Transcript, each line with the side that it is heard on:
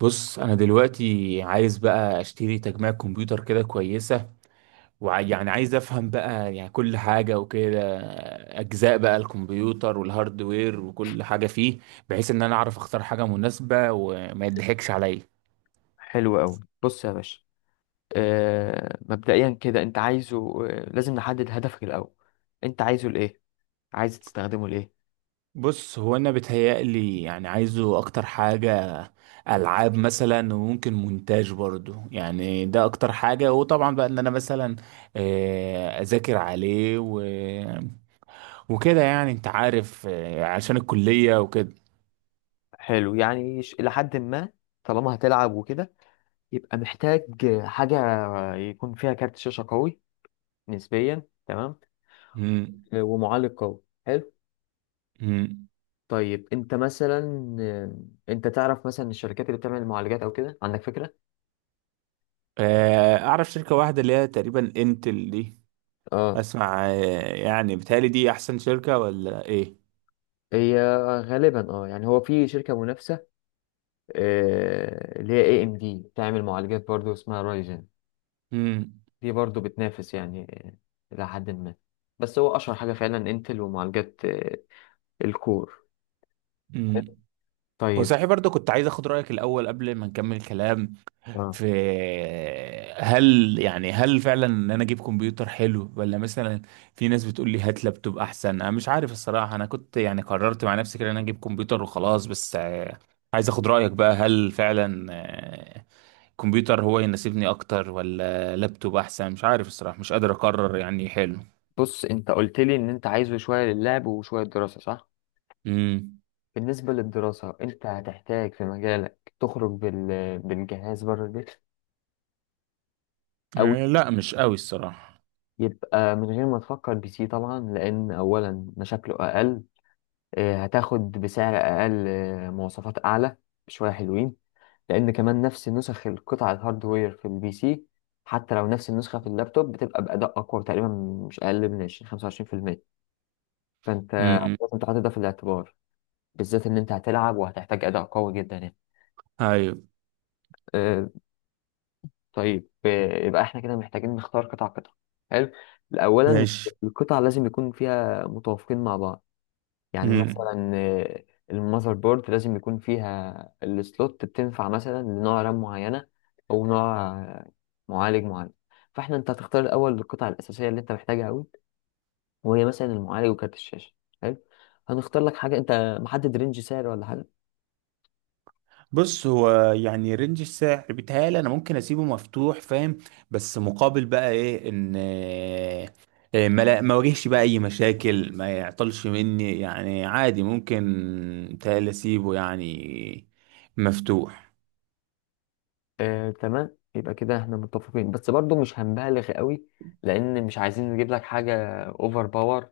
right: بص، انا دلوقتي عايز بقى اشتري تجميع كمبيوتر كده كويسه. ويعني عايز افهم بقى يعني كل حاجه وكده، اجزاء بقى الكمبيوتر والهاردوير وكل حاجه فيه، بحيث ان انا اعرف اختار حاجه مناسبه وما يضحكش عليا.
left: حلو قوي، بص يا باشا. مبدئيا كده، انت عايزه، لازم نحدد هدفك الاول. انت عايزه لايه؟ عايز تستخدمه لايه؟
right: بص، هو انا بتهيألي يعني عايزه اكتر حاجه العاب مثلا، وممكن مونتاج برضو. يعني ده اكتر حاجه. وطبعا بقى ان انا مثلا اذاكر عليه وكده، يعني انت عارف، عشان الكلية وكده.
left: حلو يعني، الى حد ما طالما هتلعب وكده، يبقى محتاج حاجه يكون فيها كارت شاشه قوي نسبيا. تمام.
right: مم.
left: ومعالج قوي. حلو.
right: مم.
left: طيب انت مثلا، انت تعرف مثلا الشركات اللي بتعمل المعالجات او كده؟ عندك فكره؟
right: اعرف شركة واحدة اللي هي تقريبا انتل دي.
left: اه.
right: اسمع. يعني بتهيألي دي احسن شركة ولا ايه؟
left: هي غالبا اه، يعني هو في شركه منافسه، اللي هي اي ام دي، بتعمل معالجات برضو اسمها رايزن.
right: مم.
left: دي برضو بتنافس يعني، إلى حد ما. بس هو أشهر حاجة فعلا انتل، ومعالجات الكور.
right: مم.
left: طيب.
right: وصحيح برضه كنت عايز اخد رأيك الاول قبل ما نكمل الكلام
left: اه،
right: في هل يعني فعلا ان انا اجيب كمبيوتر حلو، ولا مثلا في ناس بتقول لي هات لابتوب احسن. انا مش عارف الصراحة، انا كنت يعني قررت مع نفسي كده ان انا اجيب كمبيوتر وخلاص. بس عايز اخد رأيك بقى، هل فعلا الكمبيوتر هو يناسبني اكتر ولا لابتوب احسن؟ مش عارف الصراحة، مش قادر اقرر يعني. حلو.
left: بص انت قلت لي ان انت عايزه شوية للعب وشوية دراسة، صح؟
right: امم.
left: بالنسبة للدراسة، انت هتحتاج في مجالك تخرج بالجهاز بره البيت؟ او
right: آه، لا مش قوي الصراحة.
left: يبقى من غير ما تفكر بي سي طبعا، لان اولا مشاكله اقل، هتاخد بسعر اقل، مواصفات اعلى بشوية حلوين، لان كمان نفس نسخ القطع الهاردوير في البي سي، حتى لو نفس النسخه في اللابتوب، بتبقى باداء اقوى تقريبا، مش اقل من 20 25%. فانت
right: امم.
left: لازم تحط ده في الاعتبار، بالذات ان انت هتلعب وهتحتاج اداء قوي جدا يعني.
right: ايوه.
left: أه. طيب يبقى احنا كده محتاجين نختار قطع قطع. حلو. اولا،
right: ماشي.
left: القطع لازم يكون فيها متوافقين مع بعض، يعني
right: امم.
left: مثلا المذر بورد لازم يكون فيها السلوت بتنفع مثلا لنوع رام معينة، أو نوع معالج معين. فاحنا، انت هتختار الأول القطع الأساسية اللي انت محتاجها أوي، وهي مثلا المعالج وكارت الشاشة. حلو. هنختار لك حاجة، انت محدد رينج سعر ولا حاجة؟
right: بص، هو يعني رينج السعر بيتهيألي انا ممكن اسيبه مفتوح، فاهم. بس مقابل بقى ايه؟ ان ما واجهش بقى اي مشاكل، ما يعطلش مني، يعني عادي ممكن. بيتهيألي اسيبه يعني مفتوح.
left: تمام. يبقى كده احنا متفقين، بس برضو مش هنبالغ قوي، لأن مش عايزين نجيب لك حاجة أوفر باور،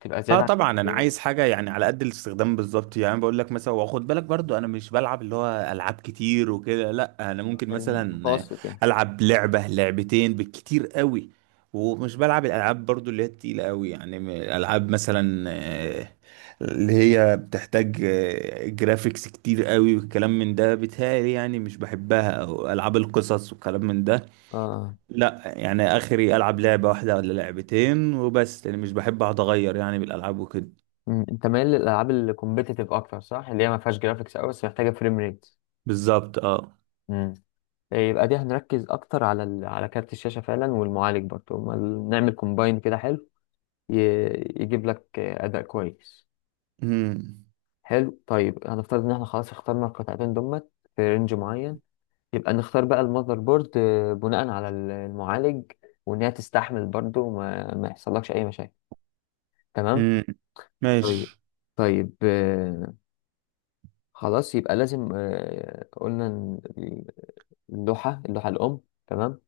left: تبقى
right: اه
left: زيادة عن
right: طبعا، انا عايز حاجه يعني على قد الاستخدام بالظبط. يعني بقول لك مثلا، واخد بالك برضو انا مش بلعب اللي هو العاب كتير وكده. لا، انا ممكن مثلا
left: المتوسط يعني.
right: العب لعبه لعبتين بالكتير قوي. ومش بلعب الالعاب برضو اللي هي التقيله قوي، يعني العاب مثلا، اللي هي بتحتاج جرافيكس كتير قوي والكلام من ده. بتهيألي يعني مش بحبها، او العاب القصص والكلام من ده.
left: اه.
right: لا يعني اخري العب لعبه واحده ولا لعبتين وبس. يعني مش بحب اقعد اغير يعني بالالعاب وكده.
left: مم. انت مايل للالعاب الكومبيتيتيف اكتر صح؟ اللي هي ما فيهاش جرافيكس قوي بس محتاجه فريم ريت.
right: بالظبط، اه.
left: امم. يبقى دي هنركز اكتر على على كارت الشاشه فعلا، والمعالج برضه، هما نعمل كومباين كده. حلو. ي... يجيب لك اداء كويس.
right: امم.
left: حلو. طيب هنفترض ان احنا خلاص اخترنا القطعتين دول في رينج معين. يبقى نختار بقى المذر بورد بناء على المعالج، وان هي تستحمل برضه ما يحصلكش اي مشاكل. تمام.
right: امم.
left: طيب.
right: ماشي.
left: طيب آه، خلاص يبقى لازم، قلنا اللوحة الأم. تمام.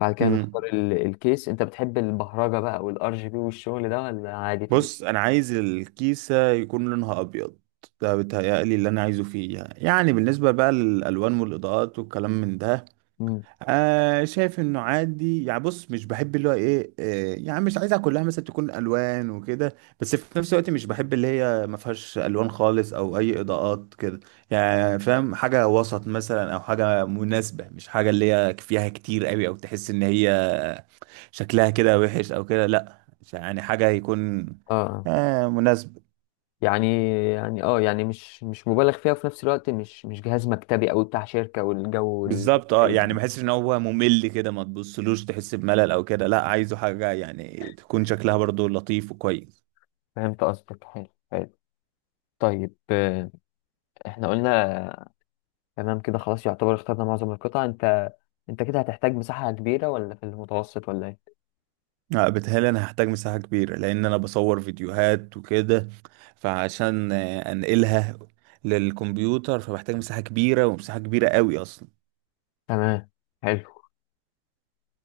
left: بعد كده نختار
right: امم.
left: الكيس. أنت بتحب البهرجة بقى والار جي بي والشغل ده، ولا عادي في
right: بص، انا عايز الكيسه يكون لونها ابيض. ده بيتهيألي اللي انا عايزه فيه. يعني بالنسبه بقى للالوان والاضاءات والكلام من ده،
left: مم.
right: شايف انه عادي. يعني بص مش بحب اللي هو ايه، يعني مش عايزها كلها مثلا تكون الوان وكده، بس في نفس الوقت مش بحب اللي هي ما فيهاش الوان خالص او اي اضاءات كده. يعني فاهم، حاجه وسط مثلا او حاجه مناسبه، مش حاجه اللي هي فيها كتير قوي او تحس ان هي شكلها كده وحش او كده. لا، يعني حاجه يكون
left: اه
right: مناسب.
left: يعني، يعني مش مبالغ فيها، وفي نفس الوقت مش جهاز مكتبي أو بتاع شركة والجو
right: بالظبط اه،
left: الكئيب
right: يعني
left: ده.
right: ما احسش ان هو ممل كده، ما تبصلوش تحس بملل او كده. لا، عايزه حاجه يعني تكون شكلها برضو لطيف وكويس.
left: فهمت قصدك، حلو حلو. طيب احنا قلنا، تمام كده خلاص يعتبر اخترنا معظم القطع. أنت كده هتحتاج مساحة كبيرة ولا في المتوسط ولا إيه؟
right: بتهيألي انا هحتاج مساحه كبيره لان انا بصور فيديوهات وكده، فعشان انقلها للكمبيوتر، فبحتاج مساحه كبيره، ومساحه كبيره قوي اصلا.
left: تمام. حلو.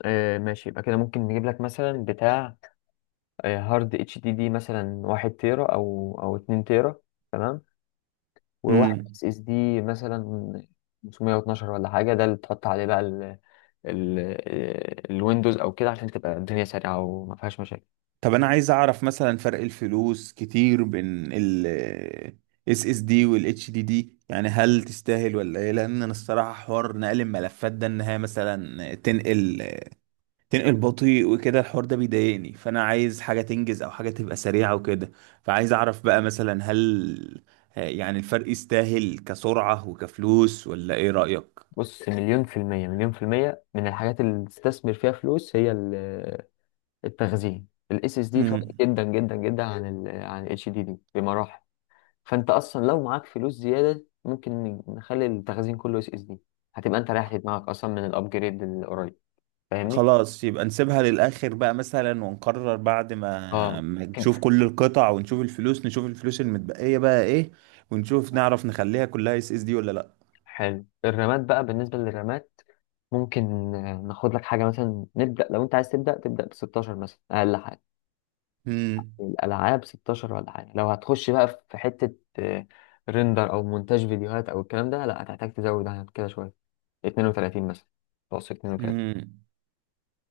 left: آه ماشي. يبقى كده ممكن نجيب لك مثلا بتاع هارد اتش دي دي، مثلا واحد تيرا او اتنين تيرا. تمام. وواحد
right: مم.
left: اس اس دي مثلا 512 ولا حاجه، ده اللي تحط عليه بقى ال الويندوز او كده، عشان تبقى الدنيا سريعه وما فيهاش مشاكل.
right: طب انا عايز اعرف مثلا فرق الفلوس كتير بين ال اس اس دي وال اتش دي دي، يعني هل تستاهل ولا ايه؟ لان انا الصراحه حوار نقل الملفات ده، انها مثلا تنقل بطيء وكده، الحوار ده بيضايقني، فانا عايز حاجه تنجز او حاجه تبقى سريعه وكده. فعايز اعرف بقى مثلا، هل يعني الفرق يستاهل كسرعه وكفلوس، ولا ايه رايك؟
left: بص، مليون في المية مليون في المية من الحاجات اللي تستثمر فيها فلوس هي التخزين. الاس اس دي فرق
right: امم.
left: جدا جدا جدا عن ال عن اتش دي دي بمراحل. فانت اصلا لو معاك فلوس زياده، ممكن نخلي التخزين كله اس اس دي. هتبقى انت ريحت دماغك اصلا من الابجريد القريب. فاهمني؟
right: خلاص، يبقى نسيبها للآخر بقى مثلا، ونقرر بعد ما
left: اه
right: ما
left: ممكن.
right: نشوف كل القطع ونشوف الفلوس، نشوف الفلوس المتبقية بقى ايه. ونشوف، نعرف نخليها كلها اس اس دي ولا لا.
left: حلو. الرامات بقى، بالنسبه للرامات ممكن ناخد لك حاجه، مثلا نبدا، لو انت عايز تبدا ب 16 مثلا اقل حاجه.
right: امم.
left: الالعاب 16 ولا حاجه، لو هتخش بقى في حته ريندر او مونتاج فيديوهات او الكلام ده، لا هتحتاج تزود عن كده شويه، 32 مثلا، توصل 32.
right: امم.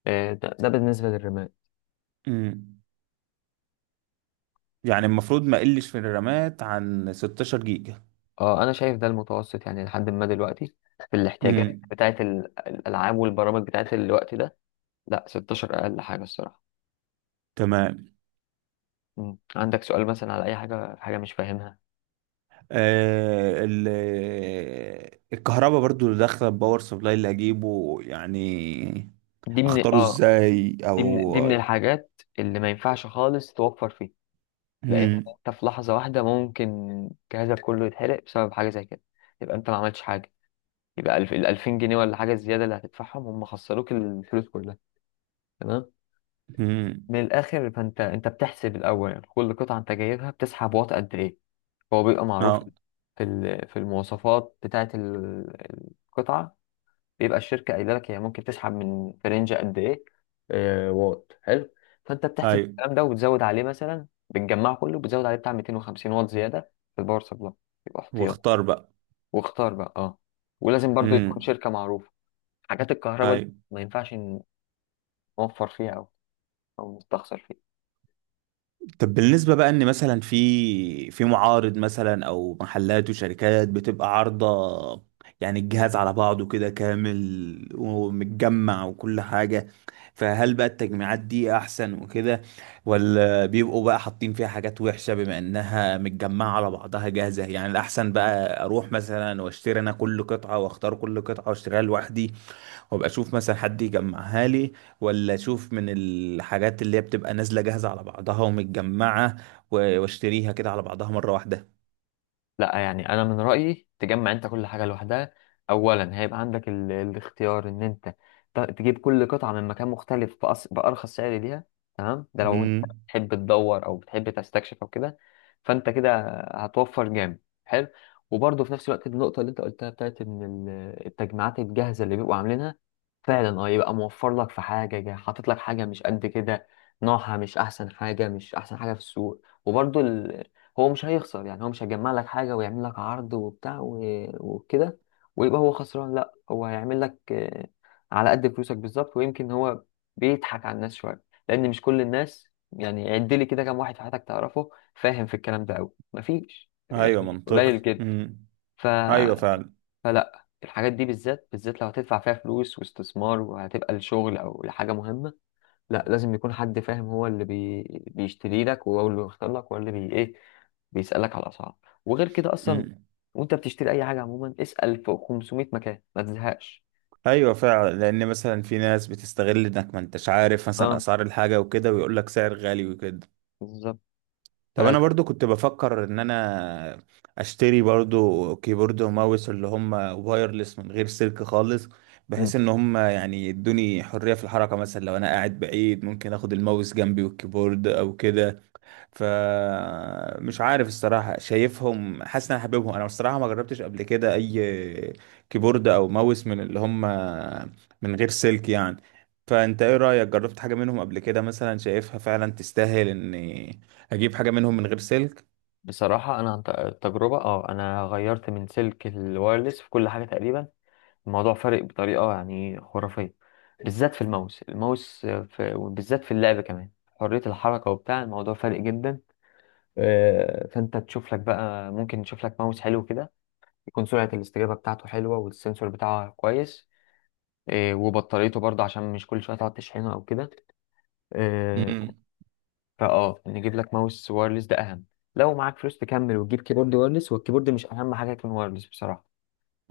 left: ده بالنسبه للرامات.
right: امم. يعني المفروض ما قلش في الرامات عن 16 جيجا.
left: اه انا شايف ده المتوسط يعني لحد ما دلوقتي في الاحتياجات
right: امم.
left: بتاعت الالعاب والبرامج بتاعت الوقت ده. لا 16 اقل حاجه الصراحه.
right: تمام.
left: مم. عندك سؤال مثلا على اي حاجه، في حاجه مش فاهمها؟
right: آه ال الكهرباء برضو اللي داخله الباور سبلاي اللي هجيبه، يعني
left: دي من
right: اختاره
left: اه،
right: ازاي،
left: دي من
right: او.
left: دي من الحاجات اللي ما ينفعش خالص توفر فيه، لان
right: امم.
left: انت في لحظه واحده ممكن جهازك كله يتحرق بسبب حاجه زي كده، يبقى انت ما عملتش حاجه. يبقى ال 2000 جنيه ولا حاجه الزياده اللي هتدفعهم، هم خسروك الفلوس كلها. تمام.
right: امم.
left: من الاخر، فانت، انت بتحسب الاول كل قطعه انت جايبها بتسحب واط قد ايه. هو بيبقى معروف
right: اه.
left: في في المواصفات بتاعه القطعه، بيبقى الشركه قايله لك هي ممكن تسحب من فرنجة قد ايه، واط. حلو. فانت بتحسب
right: ايوه.
left: الكلام ده وبتزود عليه، مثلا بتجمعه كله بتزود عليه بتاع 250 واط زياده في الباور سبلاي، يبقى احتياط.
right: واختار بقى.
left: واختار بقى. اه. ولازم برضو تكون
right: امم.
left: شركه معروفه، حاجات الكهرباء دي
right: ايوه.
left: ما ينفعش نوفر فيها، او او نستخسر فيها.
right: طب بالنسبه بقى ان مثلا في معارض مثلا او محلات وشركات بتبقى عارضه، يعني الجهاز على بعضه كده كامل ومتجمع وكل حاجه. فهل بقى التجميعات دي احسن وكده، ولا بيبقوا بقى حاطين فيها حاجات وحشه بما انها متجمعه على بعضها جاهزه؟ يعني الاحسن بقى اروح مثلا واشتري انا كل قطعه، واختار كل قطعه واشتريها لوحدي، وابقى اشوف مثلا حد يجمعها لي، ولا اشوف من الحاجات اللي هي بتبقى نازله جاهزه على بعضها ومتجمعه، واشتريها كده على بعضها مره واحده؟
left: لا يعني، انا من رايي تجمع انت كل حاجه لوحدها. اولا هيبقى عندك الاختيار ان انت تجيب كل قطعه من مكان مختلف بارخص سعر ليها. تمام، ده لو انت
right: امم.
left: بتحب تدور او بتحب تستكشف او كده، فانت كده هتوفر جامد. حلو. وبرضه في نفس الوقت، النقطه اللي انت قلتها بتاعت ان التجميعات الجاهزه اللي بيبقوا عاملينها، فعلا اه يبقى موفر لك في حاجه، حاطط لك حاجه مش قد كده، نوعها مش احسن حاجه، مش احسن حاجه في السوق. وبرضه هو مش هيخسر، يعني هو مش هيجمع لك حاجة ويعمل لك عرض وبتاع وكده ويبقى هو خسران، لا، هو هيعمل لك على قد فلوسك بالظبط. ويمكن هو بيضحك على الناس شوية، لأن مش كل الناس، يعني عد لي كده كام واحد في حياتك تعرفه فاهم في الكلام ده أوي؟ مفيش،
right: ايوه
left: يعني قليل
right: منطقي.
left: جدا.
right: امم.
left: ف...
right: ايوه فعلا.
left: فلا الحاجات دي، بالذات بالذات لو هتدفع فيها فلوس واستثمار وهتبقى لشغل أو لحاجة مهمة، لا، لازم يكون حد فاهم هو اللي بيشتري لك، وهو اللي بيختار لك، وهو اللي ايه، بيسألك على الأسعار. وغير كده أصلا،
right: امم.
left: وأنت بتشتري أي حاجة عموما، اسأل في 500 مكان ما تزهقش.
right: ايوه فعلا، لان مثلا في ناس بتستغل انك ما انتش عارف مثلا
left: اه
right: اسعار الحاجه وكده، ويقول لك سعر غالي وكده.
left: بالظبط.
right: طب انا
left: فلا
right: برضو كنت بفكر ان انا اشتري برضو كيبورد وماوس اللي هم وايرلس من غير سلك خالص،
left: مم.
right: بحيث ان هم يعني يدوني حرية في الحركة، مثلا لو انا قاعد بعيد ممكن اخد الماوس جنبي والكيبورد او كده. فمش عارف الصراحة، شايفهم حاسس ان انا حاببهم. انا الصراحة ما جربتش قبل كده اي كيبورد او ماوس من اللي هم من غير سلك يعني. فانت ايه رأيك؟ جربت حاجة منهم قبل كده مثلا، شايفها فعلا تستاهل ان هجيب حاجة منهم من غير سلك؟
left: بصراحة أنا عن تجربة، اه، أنا غيرت من سلك الوايرلس في كل حاجة تقريبا. الموضوع فارق بطريقة يعني خرافية، بالذات في الماوس. وبالذات في اللعب كمان، حرية الحركة وبتاع، الموضوع فارق جدا. فانت تشوف لك بقى، ممكن تشوف لك ماوس حلو كده، يكون سرعة الاستجابة بتاعته حلوة والسنسور بتاعه كويس، وبطاريته برضه، عشان مش كل شوية تقعد تشحنه او كده. آه،
right: امم.
left: فاه نجيب لك ماوس وايرلس، ده اهم. لو معاك فلوس تكمل وتجيب كيبورد وايرلس، والكيبورد مش اهم حاجة يكون وايرلس بصراحة.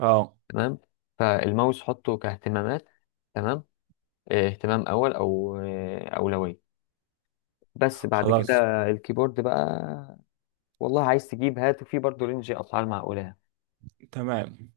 right: اه.
left: تمام. فالماوس حطه كاهتمامات، تمام، اهتمام اول، او اولوية، بس بعد كده
right: خلاص.
left: الكيبورد بقى. والله عايز تجيب هاته، فيه برضه رينج اسعار معقولة.
right: تمام.